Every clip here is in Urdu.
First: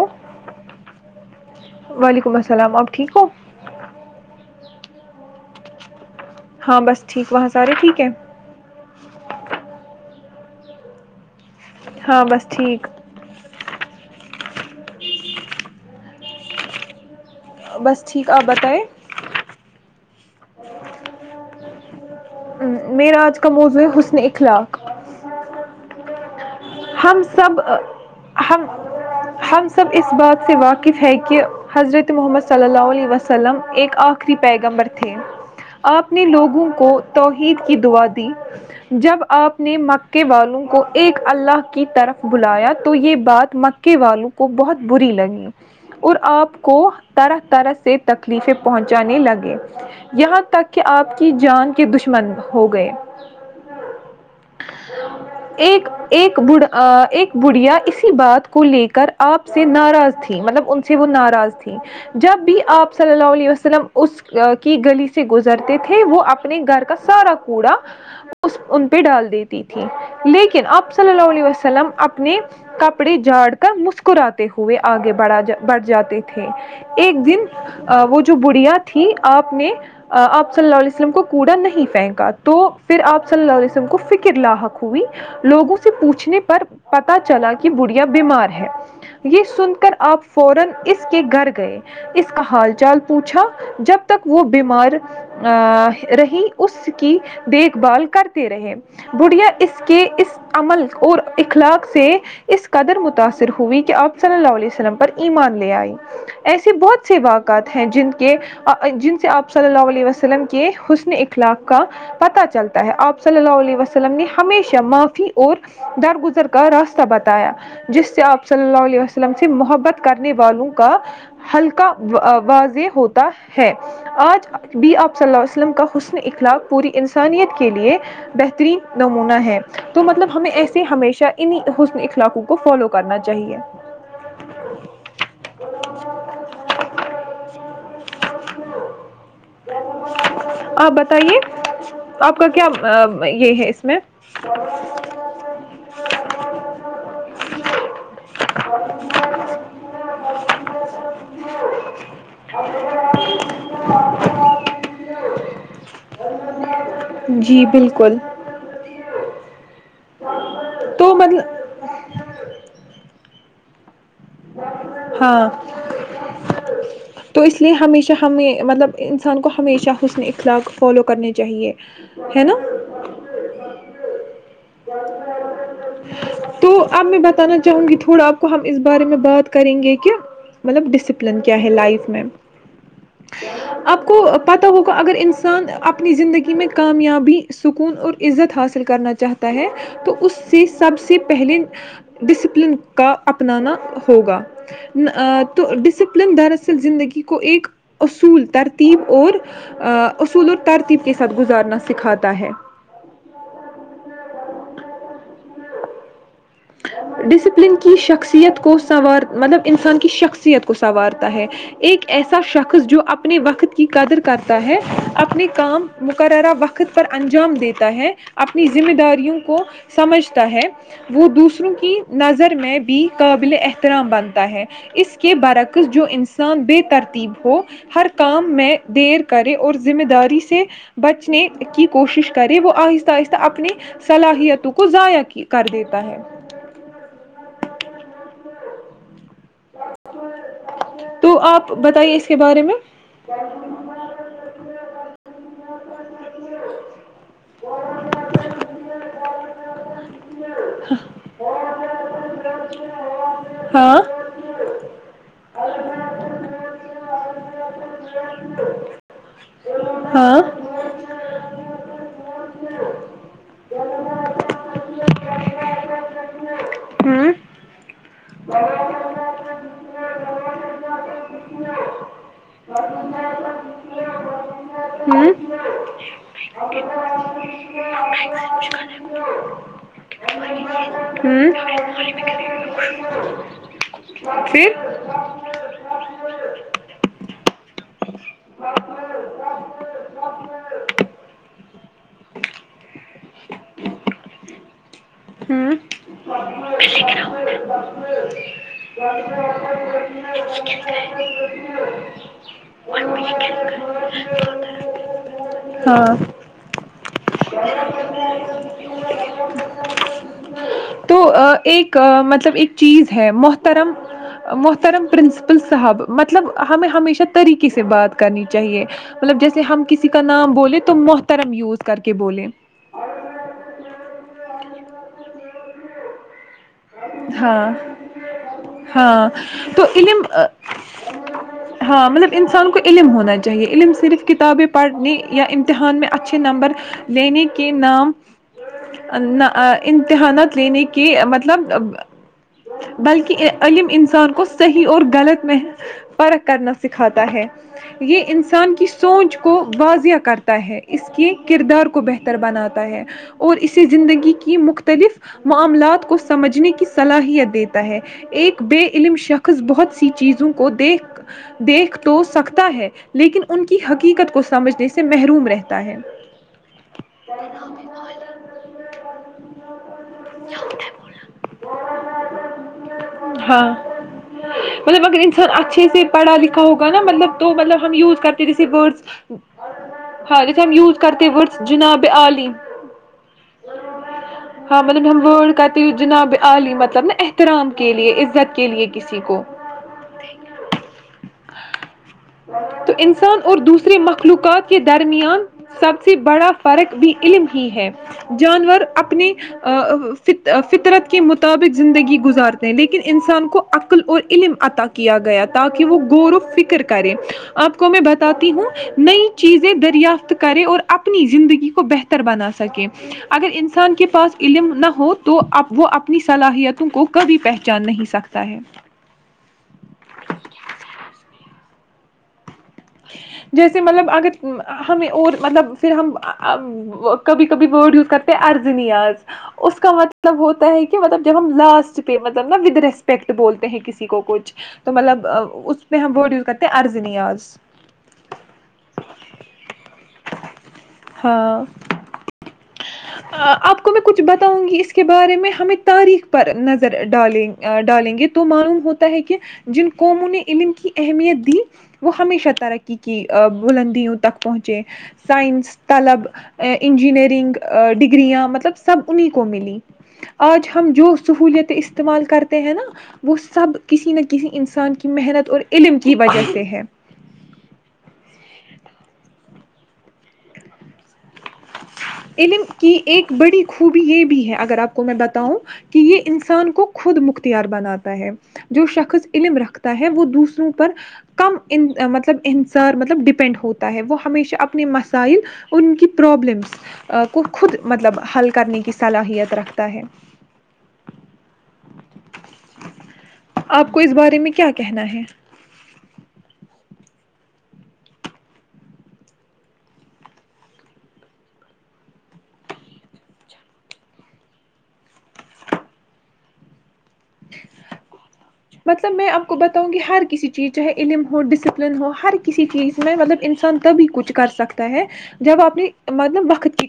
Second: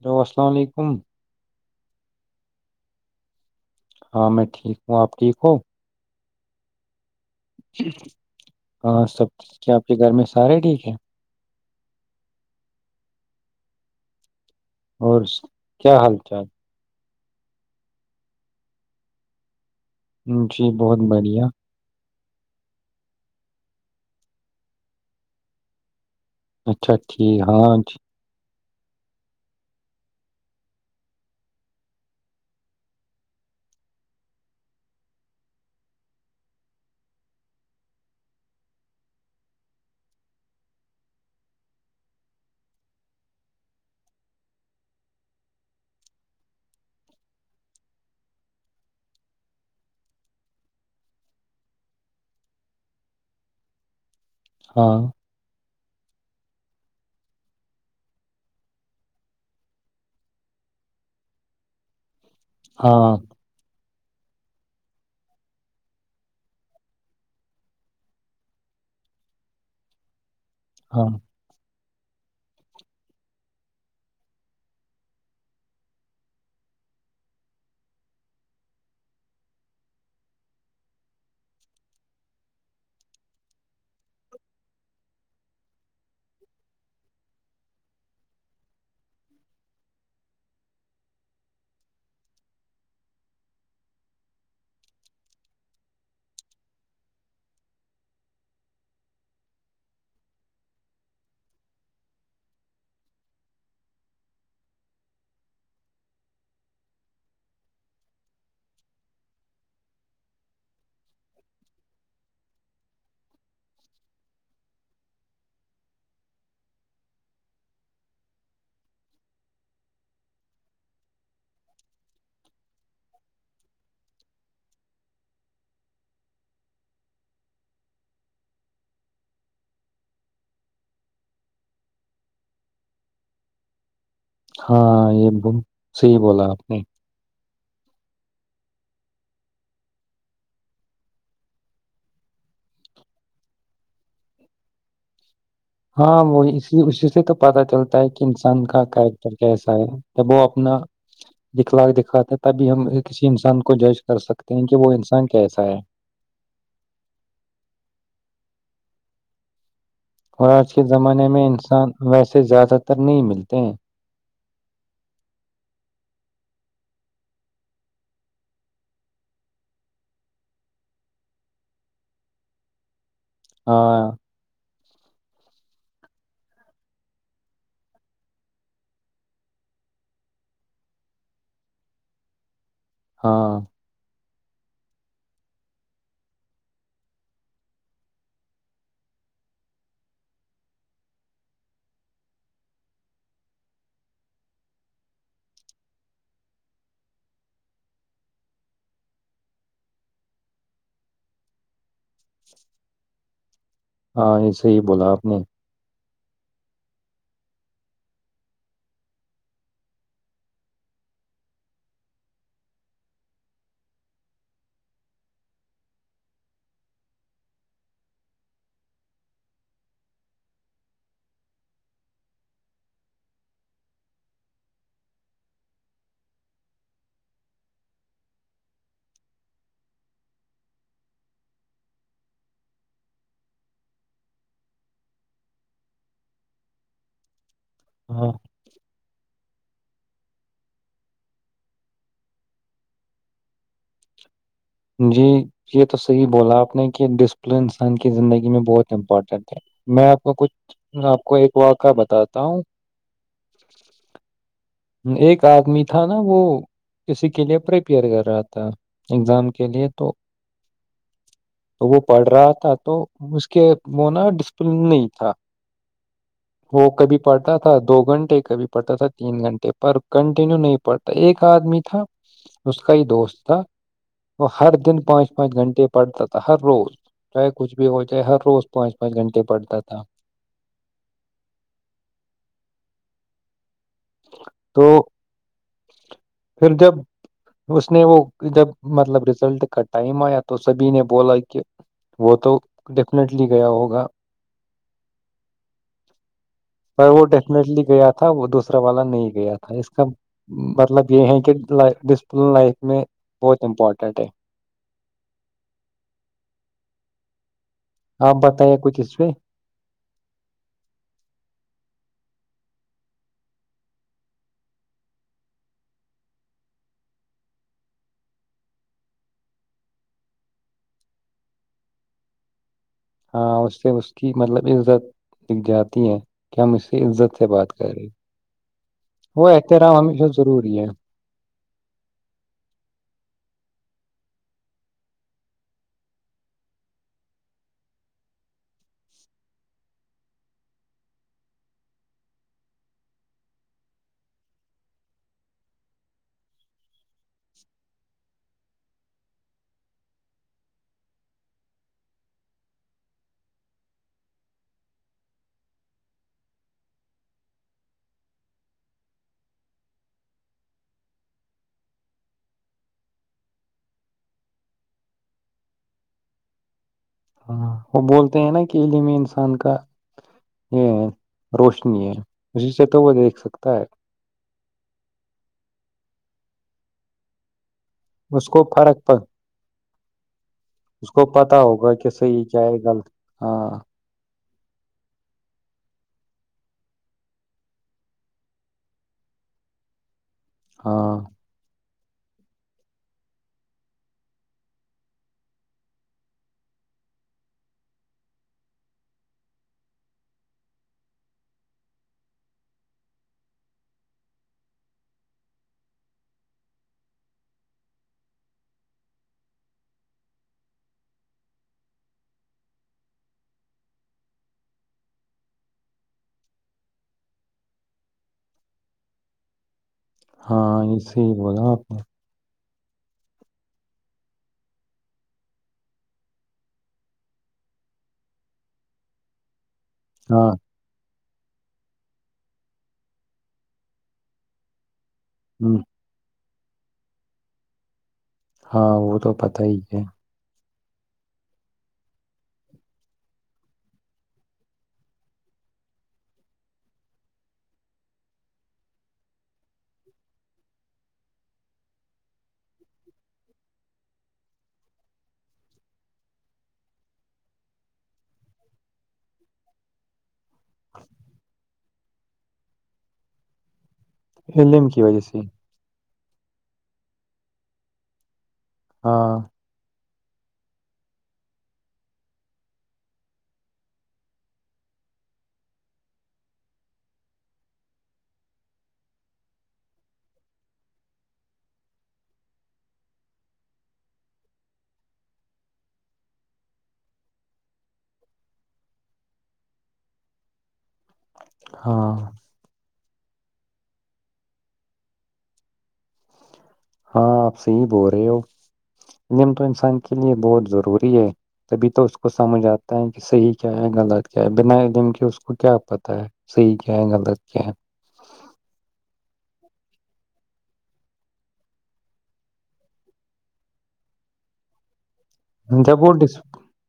ہیلو السلام علیکم وعلیکم السلام آپ ٹھیک ہو ہاں میں ٹھیک ہوں آپ ٹھیک ہو ہاں بس ٹھیک وہاں سارے ٹھیک ہیں ہاں سب کیا آپ کے گھر میں سارے ٹھیک ہے ہاں بس ٹھیک اور کیا حال چال بس ٹھیک آپ بتائیں جی بہت بڑھیا میرا آج کا موضوع ہے حسن اخلاق اچھا ہم ٹھیک سب ہاں جی ہم ہم سب اس بات سے واقف ہے کہ حضرت محمد صلی اللہ علیہ وسلم ایک آخری پیغمبر تھے آپ نے لوگوں کو توحید کی دعا دی جب آپ نے مکے والوں کو ایک اللہ کی طرف بلایا تو یہ بات مکے والوں کو بہت بری لگی اور آپ کو طرح طرح سے تکلیفیں پہنچانے لگے یہاں تک کہ آپ کی جان کے دشمن ہو گئے ہاں ایک ایک ب ایک بڑیا اسی بات کو لے کر آپ سے ناراض تھی مطلب ان سے وہ ناراض تھی جب بھی آپ صلی ہاں اللہ علیہ وسلم اس کی گلی سے گزرتے تھے وہ اپنے گھر کا سارا کوڑا ان پہ ڈال دیتی تھی لیکن ہاں وسل علیہ وسلم اپنے کپڑے جھاڑ کر مسکراتے ہوئے آگے بڑھا بڑھ جاتے تھے ایک دن وہ جو بڑیا تھی آپ نے آپ صلی اللہ علیہ وسلم کو کوڑا نہیں پھینکا تو پھر آپ صلی اللہ علیہ وسلم کو فکر لاحق ہوئی لوگوں پوچھنے پر پ چلا کہ بڑیا بیمار ہے یہ سن کر آپ فورن اس کے گھر گئے اس کا حال چال پوچھا جب تک وہ بیمار رہی اس کی دیکھ بھال کرتے رہے بھیا اس کے اس عمل اور اخلاق سے اس قدر متاثر ہوئی کہ آپ صلی اللہ علیہ وسلم پر ایمان لے آئی ایسے بہت سے باقعات ہیں جن کے جن سے آپ صلی اللہ علیہ وسلم کے حسن اخلاق کا پتہ چلتا ہے آپ صلی اللہ علیہ وسلم نے ہمیشہ معافی اور درگزر کا راستہ بتایا جس سے آپ صلی اللہ علیہ وسلم سے محبت کرنے والوں کا ہلکا واضح ہوتا ہے آج بھی آپ صلی اللہ ع وسلم کا حسن اخلاق پوری انسانیت کے لیے بہترین نمونہ ہے تو مطلب ہمیں ایسے ہمیشہ ان حسن اخلاقوں کو فالو کرنا چاہیے ہاں یہ صی بولا آپ نے آپ بتائیے آپ کا کیا یہ ہے اس میں ہاں وہ اسی اسی سے تو پتا چلتا ہے کہ انسان کا کیریکٹر کیسا ہے جب وہ اپنا دکھ لاک د کاتے تبھی ہم کسی انسان کو جج کر سکتے ہیں کہ وہ انسان کیسا ہے جی بالکل اور آج کے تو زمانے میں مطلب انسان ویسے زیادہ تر نہیں ملتے تو ہاں تو اس لیے ہمیشہ ہم مطلب انسان کو ہمیشہ حسن اخلاق فالو کرنے چاہیے ہے نا ہاں تو اب میں بتانا چاہوں گی تھوڑا آپ کو ہم اس بارے میں بات کریں گے کہ مطلب ڈسپلن کیا ہے لائف میں ہاں آپ کو پتہ ہوگا اگر انسان اپنی زندگی میں کامیابی سکون اور عزت حاصل کرنا چاہتا ہے تو اس سے سب سے پہلے ڈسپلن کا اپنانا ہوگا تو ڈسپلن دراصل زندگی کو ایک اصول ترتیب اور اصول اور ترتیب کے ساتھ گزارنا سکھاتا ہے ہاں یہ ص ہی بولا آپ نے ڈسپلن کی شخصیت کو سنوار مطلب انسان کی شخصیت کو سنوارتا ہے ایک ایسا شخص جو اپنے وقت کی قدر کرتا ہے اپنے کام مقررہ وقت پر انجام دیتا ہے اپنی ذمہ داریوں کو سمجھتا ہے وہ دوسر دوسروں کی نظر میں بھی قابل احترام بنتا ہے اس کے برکس جو انسان بے ترتیب ہو ہر کام میں دیر کرے اور ذمہ داری سے بچنے کی کوشش کرے وہ آہستہ آہستہ اپنی صلاحیتوں کو ضائع کر دیتا ہے ہاں تو آپ بتائیے اس کے بارے میں جی یہ تو صحیح بولا آپ نے کہ ڈس ال انسان کی زندگی میں بہت امپورٹینٹ ہے میں آپ کو کچھ آپ کو ایک واقعہ بتاتا ہوں ہاں ایک آدمی تھا نا وہ اسسی کے لیے پریپیئر کر رہا تھا ایگزام کے لے تو ہاں تو وہ پڑھ رہا تھا تو اس کے وہ نا ڈسپلن نہیں تھا وہ کبھی ہوں پڑھتا تھا دو گھنٹے کبھی پڑھتا تھا تین گھنٹے پر کنٹینیو نہیں پڑھتا ایک آدمی تھا اس کا ہی دوست تھا وہ ہر دن پانچ ہوں پانچ گھنٹے پڑھتا تھا ہر روز چاہے کچھ بھی ہو جائے ہر روز پانچ پانچ گھنٹے پڑھتا تھا پھر تو پھر جب اس نے وہ جب مطلب ریزلٹ کا ٹائم آیا تو سبھی نے بولا کہ وہ تو ڈیفنیٹلی گیا ہوگا پر وہ ڈیفنیٹلی گیا تھا وہ دوسرا والا نہیں گیا تھا اس کا مطلب یہ ہیں کہ ڈسپلن لائف میں بہت امپارٹینٹ ہے ہاں آپ بتائے کچھ اس پ تو ایک مطلب ایک چیز ہے محترم محترم پرنسپل صاحب مطلب ہمیں ہمیشہ طریقے سے بات کرنی چاہیے مطلب جیسے ہم کسی کا نام بولیں تو محترم یوز کر کے بولیں دگ جاتی ہیں کہ ہم اس سے عزت سے ہاں بات کر رہے ہاں وہ تو احترام علم ہمیشہ ضروری ہے ہاں مطلب انسان کو علم ہونا چاہیے علم سے صرف کتابیں پڑھنے یا امتحان میں اچھے نمبر لینے کے ن امتحانات لینے کی مدد بلکہ علم انسان کو صحیح اور غلط میںح پرکھ کرنا سکھاتا ہے یہ انسان کی سوچ کو واضح کرتا ہے اس کے کردار کو بہتر بناتا ہے اور اسے زندگی کی مختلف معاملات کو سمجھنے کی صلاحیت دیتا ہے ایک بے علم شخص بہت سی چیزوں کو دیکھ تو سکتا ہے لیکن ان کی حقیقت کو سمجھنے سے محروم رہتا ہے ہاں وہ بولتے ہیں نا کہ علم انسان کا یہ ہے [inaudible] روشنی ہے اسی سے تو وہ دیکھ ہاں سکتا ہے پڑ لکھا ہوگا مطلب تو مطلب ہم یوز کرتے اس کو جیسے فرق پ ورڈس ہاں جیسے ہم یوز اس کو کرتے ورڈس پتا ہوگا جناب کہ عال صحیح کیا ہے غلط ہاں ہاں مطلب ڈ ہمب کرتی ہو جناب علی مطلب نا احترام کے لیے عزت کے لیے کسی کو ہاں تو انسان اور دوسرے مخلوقات کے درمیان سب سے بڑا فرق بھی علم ہی ہے جانور اپنے فطرت کے مطابق زندگی گزارتے ہیں لیکن انسان کو عقل اور علم عطا کیا گیا تاکہ وہ غور و فکر کرے آپ کو میں بتاتی ہوں نئی چیزیں دریافت کرے اور اپنی زندگی کو بہتر بنا سکے اگر انسان کے پاس علم نہ ہو تو وہ اپنی صلاحیتوں کو کبھی پہچان نہیں سکتا ہے ہاں اسی ہی بولا آپ نے جیسے مطلب اگر ہمیں اور مطلب پھر ہم کبھی کبھی ورڈ یوز کرتے ہیں ارضنیاز اس کا مطلب ہاں ہوتا ہے کہ مطلب جب ہم لاسٹ پہ مطلب نا ودھ ریسپیکٹ بولتے ہیں کسی کو کچھ تو مطلب ہ اس پہ ہم بورڈ یوز کرتے ارزینیاز ہاں وہ تو پتا ہی ہے ہاں آپ کو میں کچھ بتاؤں گی اس کے بارے میں ہمیں تاریخ پر نظر ڈالیں ڈالیں گے تو معلوم ہوتا ہے کہ جن قوموں نے علم کی اہمیت دی وہ ہمیشہ ترقی کی بلندیوں تک پہنچے سائنس طلب انجینئرنگ ڈگریاں مطلب سب انہیں کو ملی آج ہم جو سہولیت استعمال کرتے ہیں نا وہ سب کسی نہ کسی علم انسان کی وجہ سے محنت اور علم کی وجہ سے ہے ہاں علم کی ایک بڑی خوبی یہ بھی ہے اگر آپ کو میں بتاؤں کہ یہ انسان کو خود مختیار بناتا ہے جو شخص علم رکھتا ہے وہ دوسروں پر کم مطلب انحصار مطلب ڈپینڈ ہوتا ہے وہ ہمیشہ اپنے مسائل ان کی پرابلمس کو خود مطلب حل کرنے کی صلاحیت رکھتا ہے ہاں آپ کو اس بارے میں کیا کہنا ہے ہاں آپ صحیح بول رہے ہو علم تو انسان کے لیے بہت ضروری ہے تبھی تو اس کو سمجھ آتا ہے کہ صحیح کیا ہے غلط کیا ہے بنا علم کے اس کو کیا پتہ ہے صحیح کیا گند کیا مطلب میں آپ کو بتاؤں گی ہر کسی چیز چاہے علم ہو ڈسپلن ہو ہر کسی چیز میں مطلب انسان تبھی کچھ کر سکتا ہے جب اپنی وہ ڈس مطلب وقت کی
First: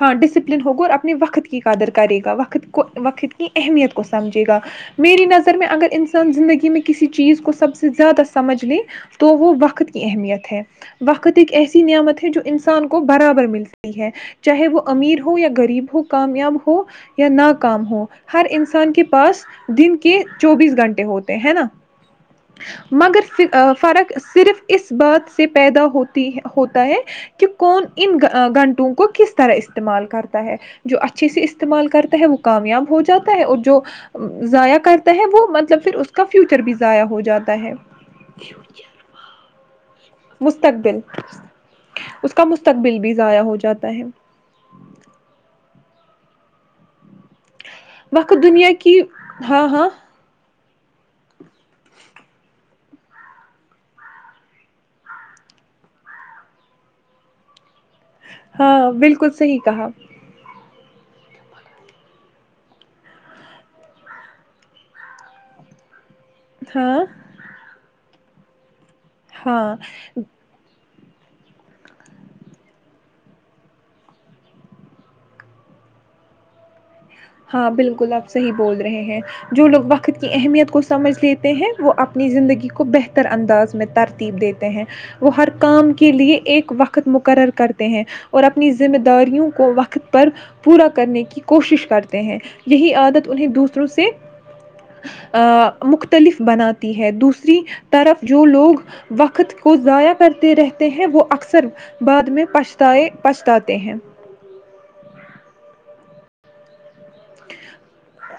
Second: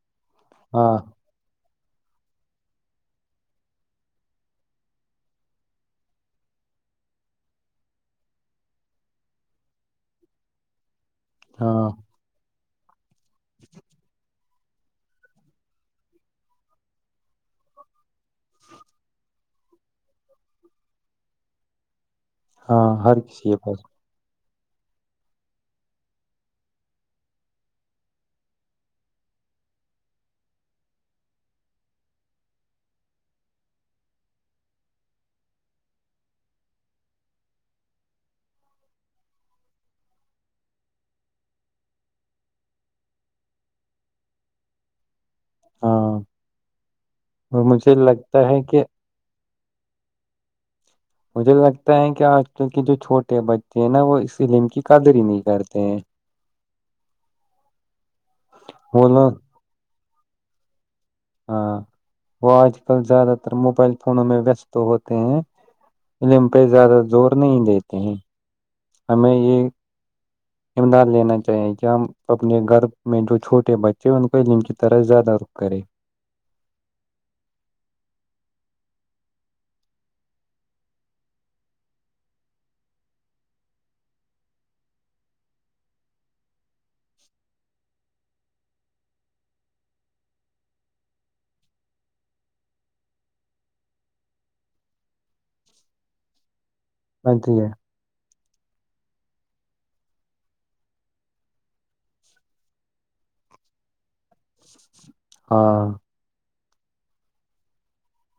ہاں ڈسپلن ہوگا اور ہاں اپنی وقت کی قدر کرے گا وقت کو وقت کی اہمیت کو سمجھے گا میری نظر میں اگر انسان زندگی میں کسی چیز کو سب سے زیادہ سمجھ لے تو وہ وقت کی اہمیت ہے وقت ایک ایسی ہاں نعمت ہے جو ان سال برابر ملتی ہے چاہے وہ امیر ہو یا غریب ہو کامیاب ہو یا ناکام ہو ہر انسان کے پاس دن کے چوبیس گھنٹے ہوتے ہیں نا ہاں ہر مگر کسی کے پاس فرق صرف اس بات سے پیدا ہوتی ہوتا ہے کہ کون ان گھنٹوں کو کس طرح استعمال کرتا ہے جو اچھے سے استعمال کرتا ہے وہ کامیاب ہو جاتا ہے اور جو ضائع کرتا ہے وہ مطلب پھر اس کا فیوچر بھی ضائع ہو جاتا ہے مستقبل اس کا مستقبل بھی ضائع ہو جاتا ہے ہاں اور مجھے لگتا وقت ہے دنیا کہ کی ہاں ہاں مجھے لگتا ہے کہ آج کل کے جو چھوٹے بچے ہیں نا وہ اس لیلم کی قدر ہی نہیں کرتے ہیں ہاں وہ بالکل لوگ صحیح کہا ہاں وہ آج کل زیادہ تر موبائل فونوں میں ویست ہوتے ہیں انم پہ زیادہ ہاں زور نہیں دیتے ہیں ہمیں ہاں یہ ہی امداد لینا چاہیے کہ ہم اپنے گھر میں جو چھوٹے بچے ان کو علم کی طرح زیادہ رخ کرے ہاں بالکل آپ صحیح بول رہے ہیں جو لوگ وقت کی اہمیت کو سمجھ لیتے ہیں وہ اپنی زندگی کو بہتر انداز میں ترتیب دیتے ہیں وہ ہر کام کے لیے ایک وقت مقرر کرتے ہیں اور اپنی ذمہ داریوں کو وقت پر پورا کرنے کی کوشش کرتے ہیں یہی عادت انہیں دوسروں سے مختلف بناتے ہے دوسری ہاں طرف یہ جو لوگ وقت کو ضائع کرتے رہتے ہیں وہ اکثر بعد میں پچتائے پچھتاتے ہیں ہاں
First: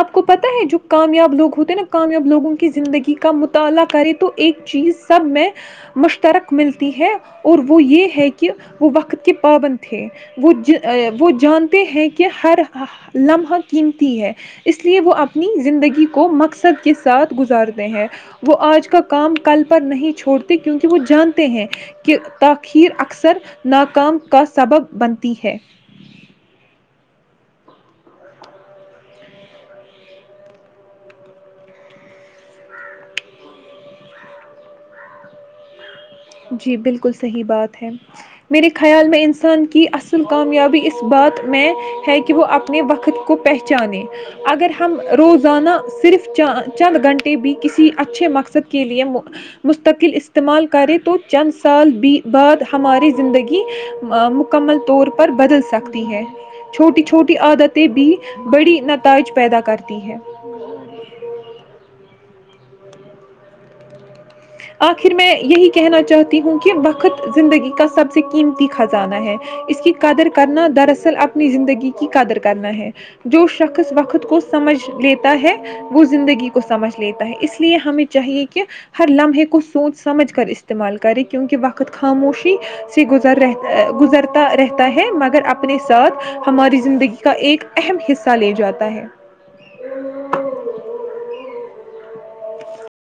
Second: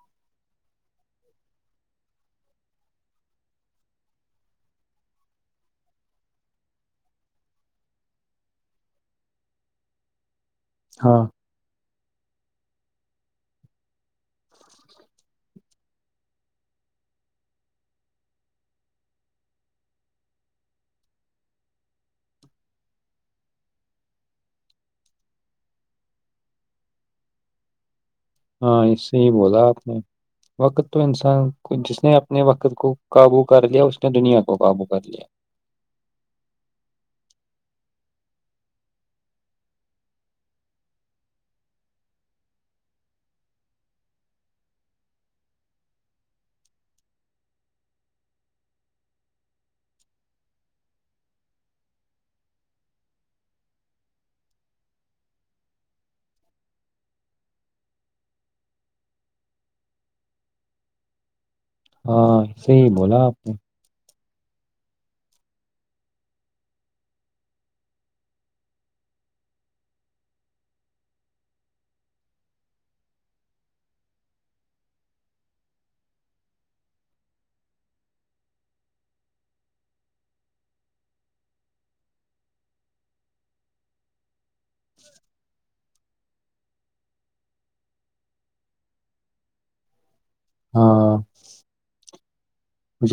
آپ کو پت ہے جو کامیاب لوگ ہوتے ہیں نا کامیاب لوگوں کی زندگی کا مطالعہ کرے تو ایک چیز سب میں مشترک ملتی ہے اور وہ یہ ہے کہ وہ وقت کے پابند تھے وہ ہاں وہ جانتے ہیں کہ کہ ہر لمحہ قیمتی ہے اس لیے وہ اپنی زندگی کو مقصد کے ساتھ گزارتے ہیں وہ آج کا کام کل پر نہیں چھوڑتے کیونکہ وہ جانتے ہیں کہ تاخیر اکثر ناکام کا سبب بنتی ہے ہاں اس سے ہی بولا آپ نے وقت تو انسان کو جس نے اپنے وقت کو قابو کر لیا اس نے دنیا کو قابو کر لیا جی بالکل صحیح بات ہے میرے خیال میں انسان کی اصل کامیابی اس بات میں ہے کہ وہ اپنے وقت کو پہچانیں اگر ہم روزانہ صرف چند گھنٹے بھی کسی اچھے مقصد کے لیے مستقل استعمال کریں تو چند سال بعد ہماری زندگی مکمل طور پر بدل سکتی ہے چھوٹی چھوٹی عادتیں بھی بڑی نتائج پیدا کرتی ہیں ہاں صحی ہی بولا آپ نے آخر میں یہی کہنا چاہتی ہوں کہ وقت زندگی کا سب سے قیمتی خزانہ ہے اس کی قدر کرنا دراصل اپنی زندگی کی قدر کرنا ہے جو شخص وقت کو سمجھ لیتا ہے وہ زندگی کو سمجھ لیتا ہے اس لیے ہمیں چاہیے کہ ہر لمحے کو سوچ سمجھ کر استعمال کرے کیونکہ وقت خاموشی سے گز گزرتا رہتا ہے مگر اپنے ساتھ ہماری زندگی کا ایک اہم حصہ لے جاتا ہے ہاں ا